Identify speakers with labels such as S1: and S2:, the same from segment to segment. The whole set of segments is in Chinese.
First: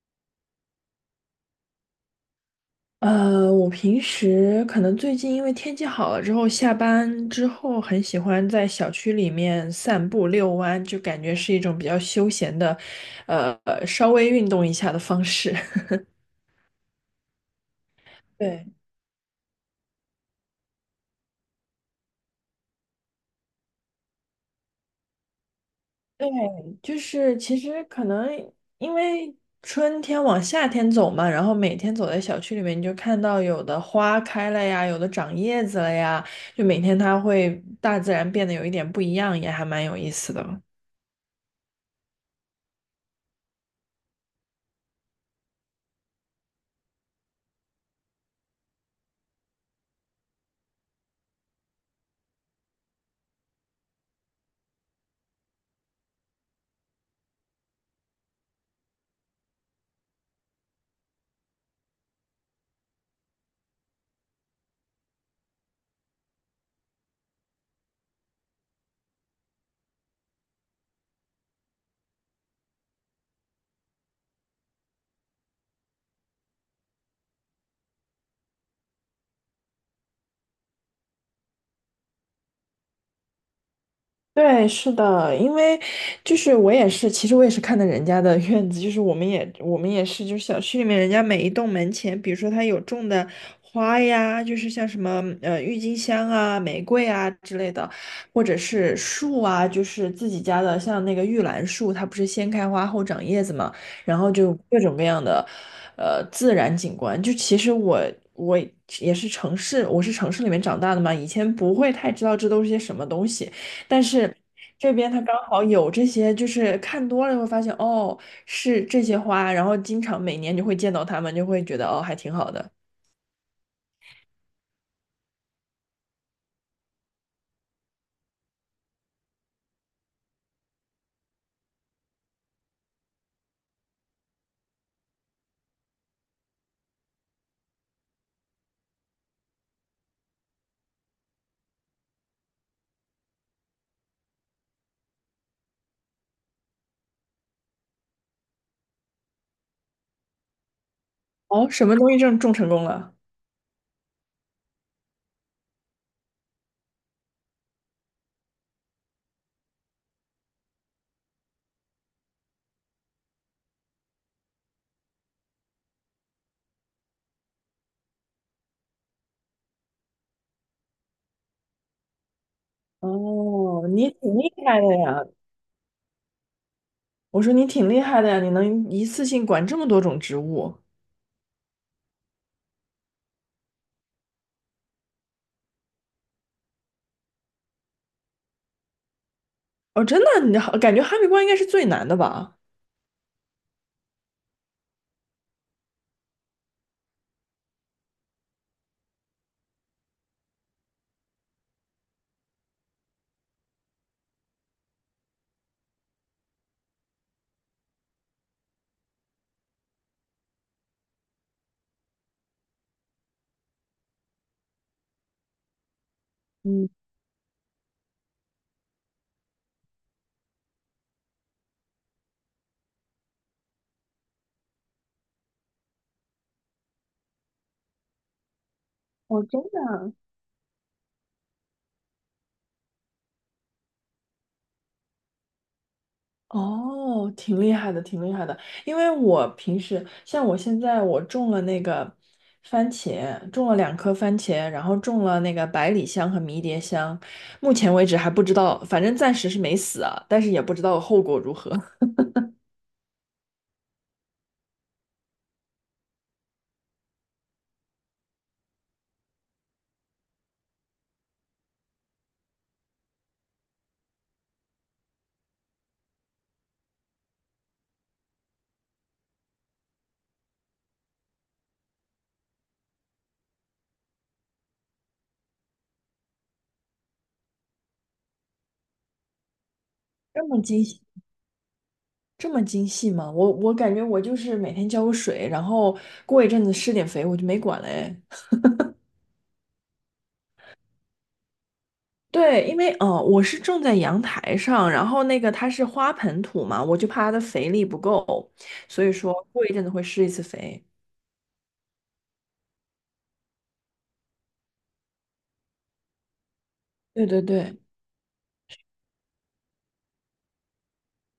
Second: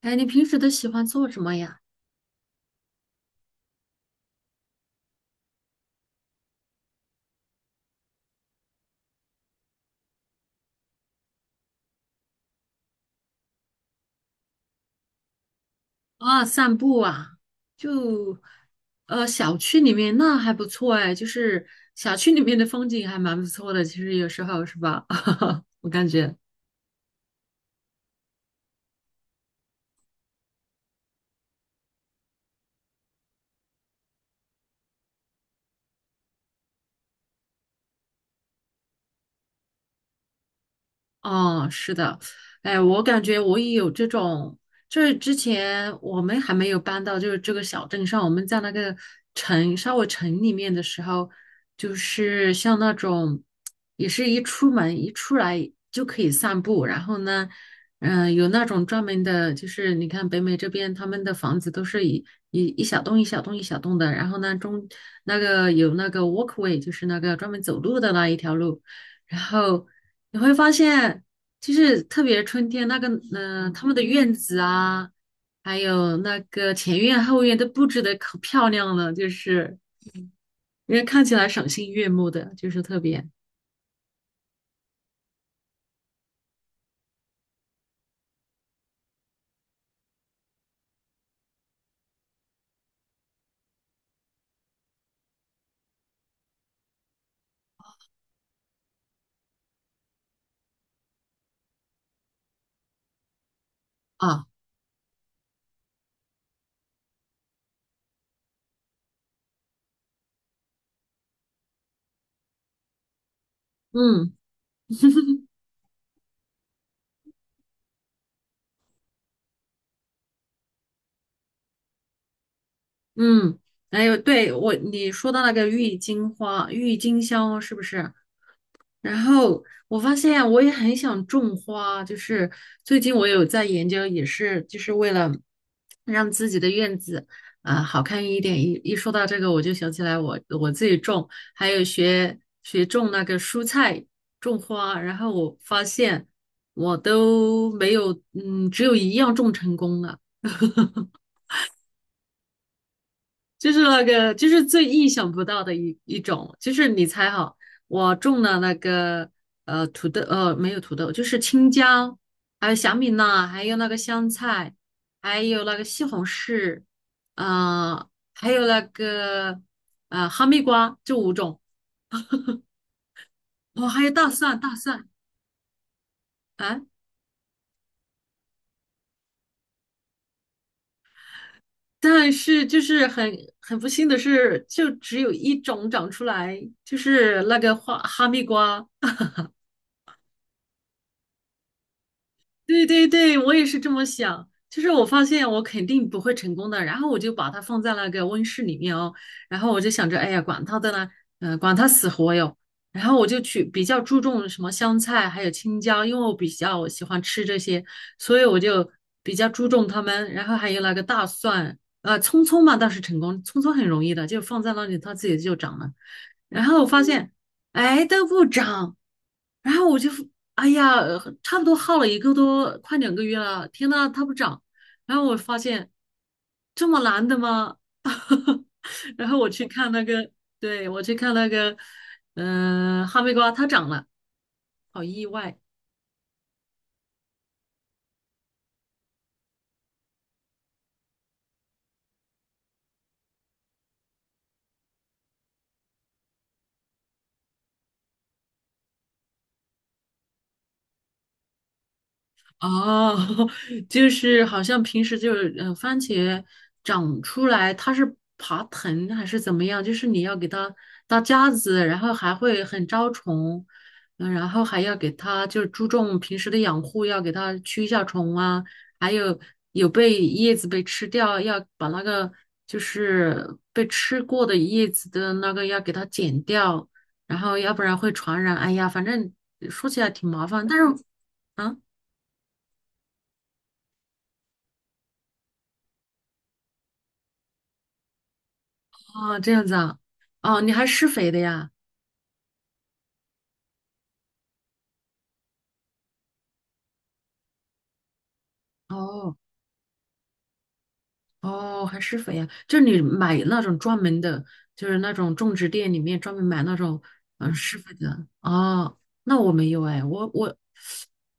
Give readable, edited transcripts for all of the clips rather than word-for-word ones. S1: 哎，你平时都喜欢做什么呀？
S2: 我平时可能最近因为天气好了之后，下班之后很喜欢在小区里面散步遛弯，就感觉是一种比较休闲的，呃，稍微运动一下的方式。
S1: 啊，散步啊，就
S2: 对
S1: 小区里面那还不错哎，就是小区里面的风景还蛮不错的，其实有时候是吧？我感
S2: 对，
S1: 觉。
S2: 就是其实可能因为春天往夏天走嘛，然后每天走在小区里面，你就看到有的花开了呀，有的长叶子了呀，就每天它会大自然变得有一点不一样，也还蛮有意思的。
S1: 哦，是的，哎，我感觉我也有这种，就是之前我们还没有搬到就是这个小镇上，我们在那个稍微城里面的时候，就是像那种，也是一出门一出来就可以散步，然后呢，有那种专门的，就是你看北美这边他们的房子都是一小栋一小栋一小栋的，然后呢那个有那个 walkway，就是那个专门走路的那一条路。然后你会发现，就是特别春天那个，他们的院子啊，还有那个前院后院都布置的可漂亮了，就是人家看起来赏心悦目的，就是特别
S2: 对，是的，因为就是我也是，其实我也是看的人家的 院子，就是我们也是，就是小区里面人家每一栋门前，比如说他有种的花呀，就是像什么郁金香啊、玫瑰啊之类的，或者是树啊，就是自己家的，像那个玉兰树，它不是先开花后长叶子嘛，然后
S1: 啊，
S2: 就各种各样的自然景观，就其实我。我也是城市，我是城市里面长大的嘛，以前不会太知道这都是些什么东西，但是
S1: 嗯
S2: 这边它刚好有这些，就是看多了会发现，哦，是这些花，然后经常每年就会见到它们，就会觉得哦，还挺好的。
S1: 嗯，还有对我你说的那个郁金香是不是？然后我发现我也很想种花，就是最近我有在研究，也是就是为了让自己的院子好看一点。一说到这个，我就想起来我自己种，还有学种那个蔬菜、种花。然后我发现我都没有，嗯，只有一样种成功了。
S2: 哦，什么东西种成功了？
S1: 就是那个，就是最意想不到的一种，就是你猜哈，我种了那个土豆，没有土豆，就是青椒，还有小米辣，还有那个香菜，还有那个西红柿，啊，还有那个哈密瓜，这五种，哦，
S2: 哦，
S1: 还有
S2: 你
S1: 大
S2: 挺厉
S1: 蒜，大
S2: 害的
S1: 蒜，
S2: 呀！
S1: 啊，
S2: 我说你挺厉害的呀，你能一次性管这么多种植物。
S1: 但是就是很不幸的是，就只有一种长出来，就是那个哈密瓜。
S2: 哦，真的，你好，感觉哈密瓜应该是最难的吧？
S1: 对对对，我也是这么想。就是我发现我肯定不会成功的，然后我就把它放在那个温室里面哦，然后我就想着，哎呀，管它的呢，管它死活哟。然后我就去比较注重什么香菜还有青椒，因为我比较喜欢吃这些，所以我就比较注重它们。然后还有那个大蒜，葱葱嘛倒是成功，葱葱很容易的，就放在那里它自己就长了。然后我
S2: 嗯，
S1: 发现，哎，都不长。然后我就，哎呀，差不多耗了一个多，快2个月了。天呐，它不长。然后我发现这么难的吗？然后
S2: 哦，
S1: 我
S2: 真
S1: 去看那
S2: 的。
S1: 个，对，我去看那个，哈密瓜它长了，好意外。
S2: 哦，挺厉害的，挺厉害的。因为我平时像我现在我种了那个番茄，种了2颗番茄，然后种了那个百里香和迷迭香，目前为止还不知道，反正暂时是没死啊，但是也不知道后果如何。
S1: 哦，就是好像平时就是番茄长出来它是爬藤还是怎么样？就是你要给它搭架子，然后还会很招虫，然后还要给它就是注重平时的养护，要给它驱一下虫啊，还有被叶子被吃掉，要把那个就是被吃过的叶子的那个要给它剪掉，然后要不然会传染。哎呀，反正说起来挺麻
S2: 这么
S1: 烦，但是
S2: 精细，
S1: 啊。
S2: 这么精细吗？我感觉我就是每天浇个水，然后过一阵子施点肥，我就没管了哎。
S1: 哦，这样子啊，哦，你还施肥的呀？
S2: 对，因为我是种在阳台上，然后那个它是花盆土嘛，我就怕它的肥力不够，所以说
S1: 哦
S2: 过一阵子会施一次肥。
S1: 哦，还施肥呀？就是你买那种专门的，就是那种种植店里面专门买那种
S2: 对对对，
S1: 施肥的。哦，那我没有哎，我我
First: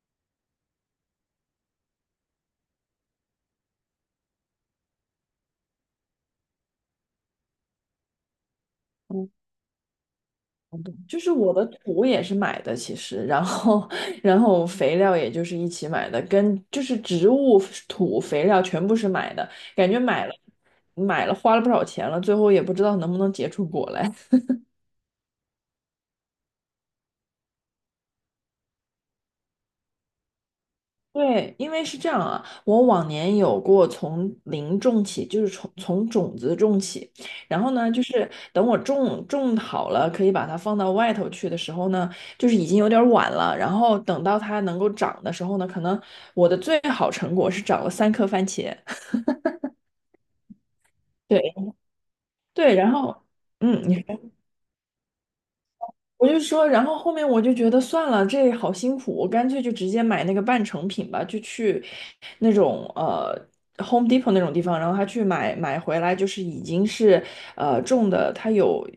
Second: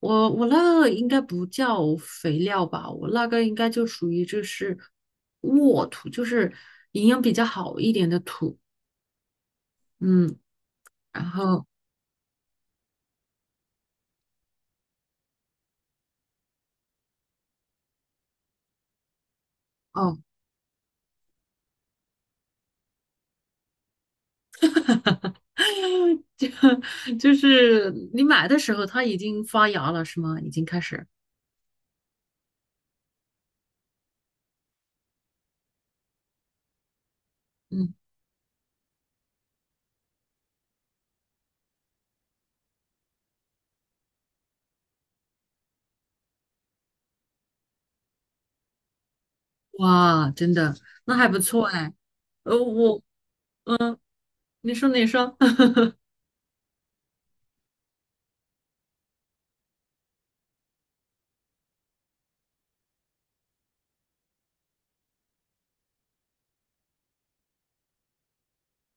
S1: 我我那个应该不叫肥料吧，我那个应该就属于就是沃土，就是营养比较好一点的土。嗯，
S2: 就
S1: 然
S2: 是我的
S1: 后
S2: 土也是买的，其实，然后 然后肥料也就是一起买的，跟就是植物土肥料全部是买的，感觉
S1: 哦，
S2: 买了花了不少钱了，最后也不知道能不能结出果来。
S1: 就就是你买的时候它已经发芽了是吗？已经开始。
S2: 对，因为是这样啊，我往年有过从零种起，就是从种子种起，然后呢，
S1: 嗯。
S2: 就是等我种好了，可以把它放到外头去的时候呢，就是已经有点晚了。然后等到它能够长的时候呢，可能我的最好成果是长了3颗番茄。
S1: 哇，真的，那还不
S2: 对
S1: 错哎。呃，
S2: 对，然
S1: 我，
S2: 后你
S1: 嗯、
S2: 说
S1: 你说你说，
S2: 我就说，然后后面我就觉得算了，这好辛苦，我干脆就直接买那个半成品吧，就去那种Home Depot 那种地方，然后他去买回来，就是已经是种的，它有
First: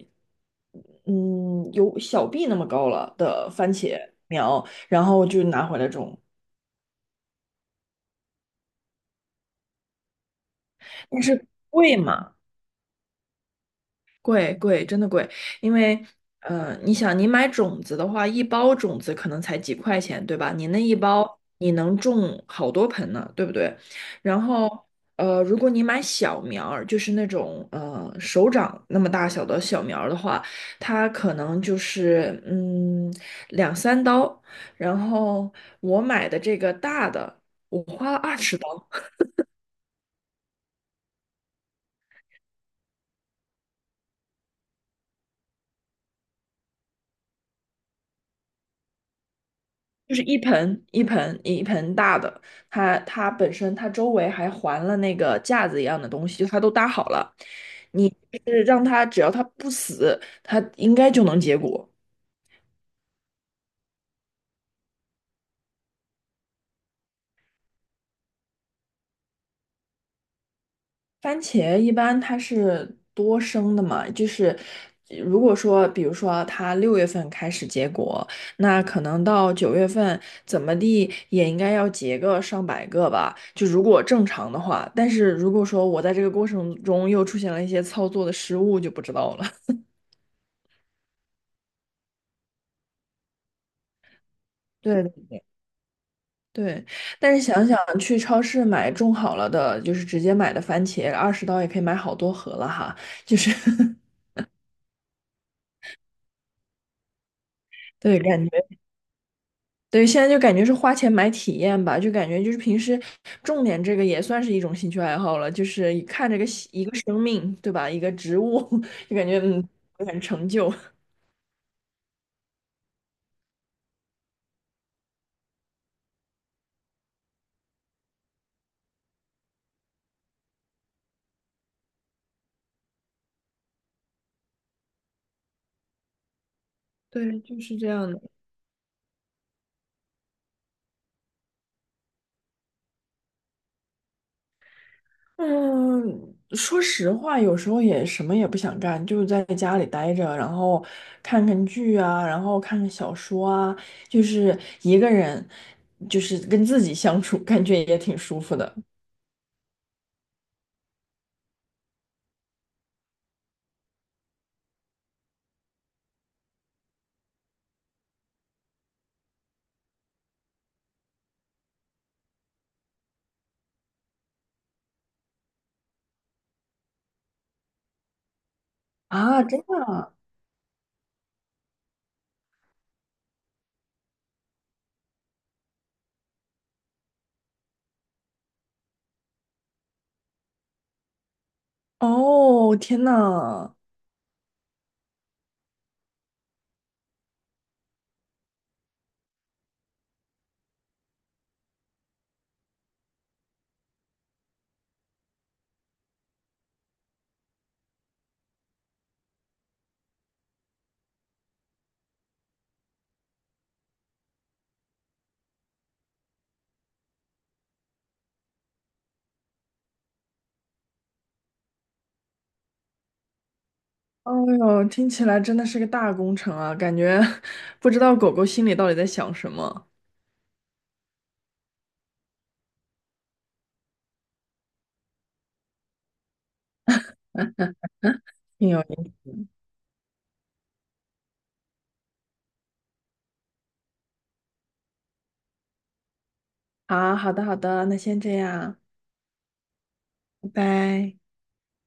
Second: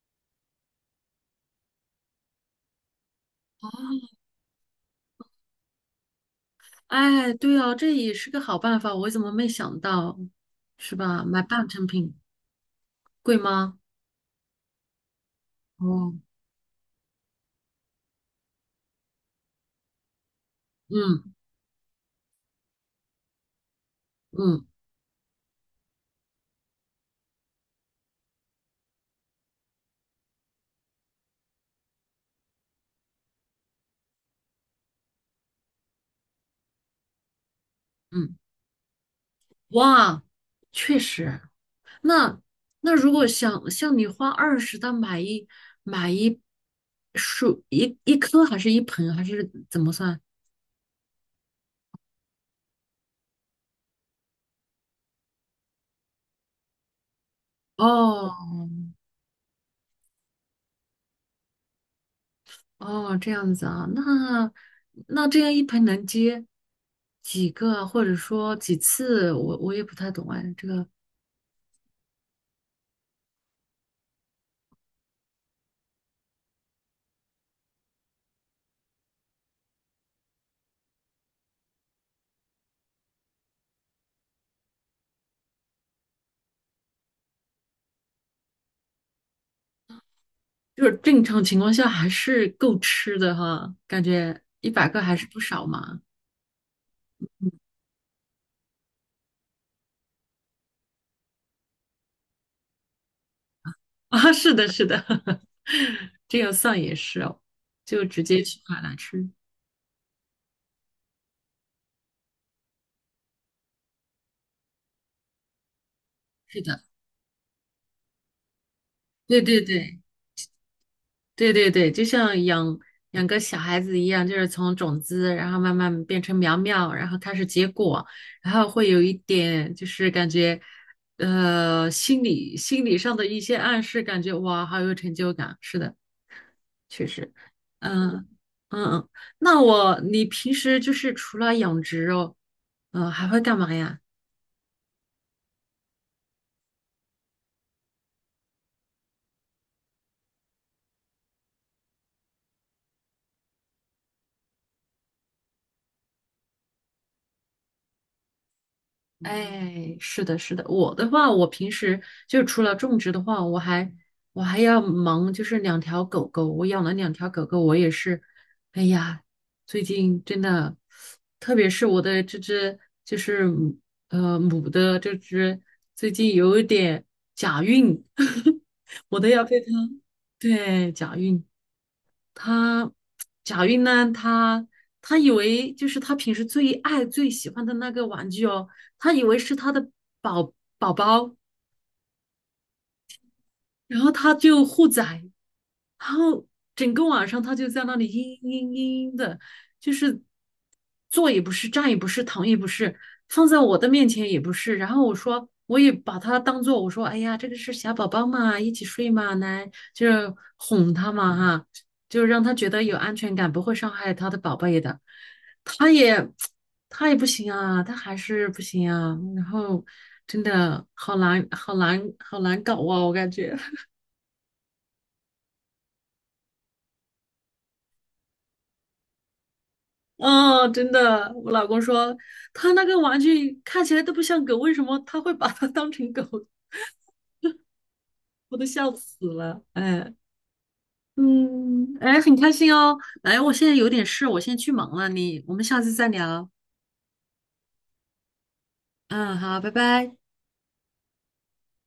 S2: 嗯有小臂那么高了的番茄苗，然后就拿回来种，
S1: 哎，对哦，这也是个好办法，我怎么没想到，是
S2: 但
S1: 吧？买
S2: 是
S1: 半成
S2: 贵
S1: 品
S2: 嘛。
S1: 贵吗？
S2: 贵贵，真的贵，因为
S1: 哦，
S2: 你想，你买种子的话，一包种子可能才几块钱，对吧？你那一
S1: 嗯
S2: 包你能种好多盆呢，对不对？然
S1: 嗯
S2: 后如果你买小苗儿，就是那种手掌那么大小的小苗儿的话，它可能就是2、3刀。然后我买的这个大的，我花了二
S1: 嗯，
S2: 十。
S1: 哇，确实。那如果想像你花20的买一买一树一一颗还是一盆还是怎么
S2: 就
S1: 算？
S2: 是一盆大的，它本身它周围还环了那个架子一样的东西，就它都搭好了。你
S1: 哦，
S2: 就是让它只要它不死，它应该就能结果。
S1: 哦，这样子啊，那这样一盆能接几个，或者说几次，我也不太懂哎。这个
S2: 番茄一般它是多生的嘛，就是如果说，比如说它6月份开始结果，那可能到9月份怎么地也应该要结个上百个吧，就如果正常的话。但是如果说我在这个过程中又出现了一些操作的失误，就不知道了。
S1: 就是正常情况下还是够吃的哈，感觉100个
S2: 对
S1: 还是不少嘛。
S2: 对，但是想想去超市买种好了的，就是直接买的番茄，20刀也可以买好多盒了哈，就是
S1: 啊，是的，是的，这样算也是哦，就
S2: 对，
S1: 直接
S2: 感
S1: 去
S2: 觉。
S1: 买来吃。
S2: 对，现在就感觉是花钱买体验吧，就感觉就是平时重点这个也算是一种兴趣爱好了，就是一看这个
S1: 是
S2: 喜
S1: 的，
S2: 一个生命，对吧？一个植物，就感觉
S1: 对对对，
S2: 很成就。
S1: 对对对，就像养个小孩子一样，就是从种子，然后慢慢变成苗苗，然后开始结果，然后会有一点就是感觉，心理上的一些暗示，感觉哇，好有成就感。是的，确实，
S2: 对，就是这样的。
S1: 嗯嗯嗯。你平时就是除了养殖哦，还会干嘛呀？
S2: 嗯，说实话，有时候也什么也不想干，就在家里待着，然后看看剧啊，然后看看小说啊，就是一个人，就是跟自己相处，感觉也挺舒服的。
S1: 哎，是的，是的，我的话，我平时就除了种植的话，我还要忙，就是两条狗狗，我养了两条狗狗，我也是，哎呀，最近真的，特别是我的这只就是母的这只，最近有一点假孕，我都
S2: 啊！
S1: 要被
S2: 真
S1: 它，
S2: 的啊。
S1: 对，假孕。他贾云呢，他以为就是他平时最喜欢的那个玩具哦，他以为是他的宝宝宝，
S2: 哦，天呐！
S1: 然后他就护崽，然后整个晚上他就在那里嘤嘤嘤嘤的，就是坐也不是，站也不是，躺也不是，放在我的面前也不是。然后我说，我也把他当做我说，哎呀，这个是小宝宝嘛，一起睡嘛，来就是哄他嘛哈，就是让他觉得有安全感，不会伤害他的宝贝的。他也他也不行啊，他还是不行啊。然后真的好难，好难，好难搞啊，我感觉。
S2: 哦哟，听起来真的是个大工程啊，感觉 不知道狗狗心里到底在想什么，
S1: 哦，真的，我老公说他那个玩具看起来都不像狗，为什么他会把它 当成狗？我都
S2: 挺有
S1: 笑
S2: 意思。
S1: 死了。哎，嗯，哎，很开心哦。哎，我现在有点事，我先去忙了，我们下次再聊。
S2: 好，好的，好的，那先这样，
S1: 嗯，好，拜拜。
S2: 拜拜。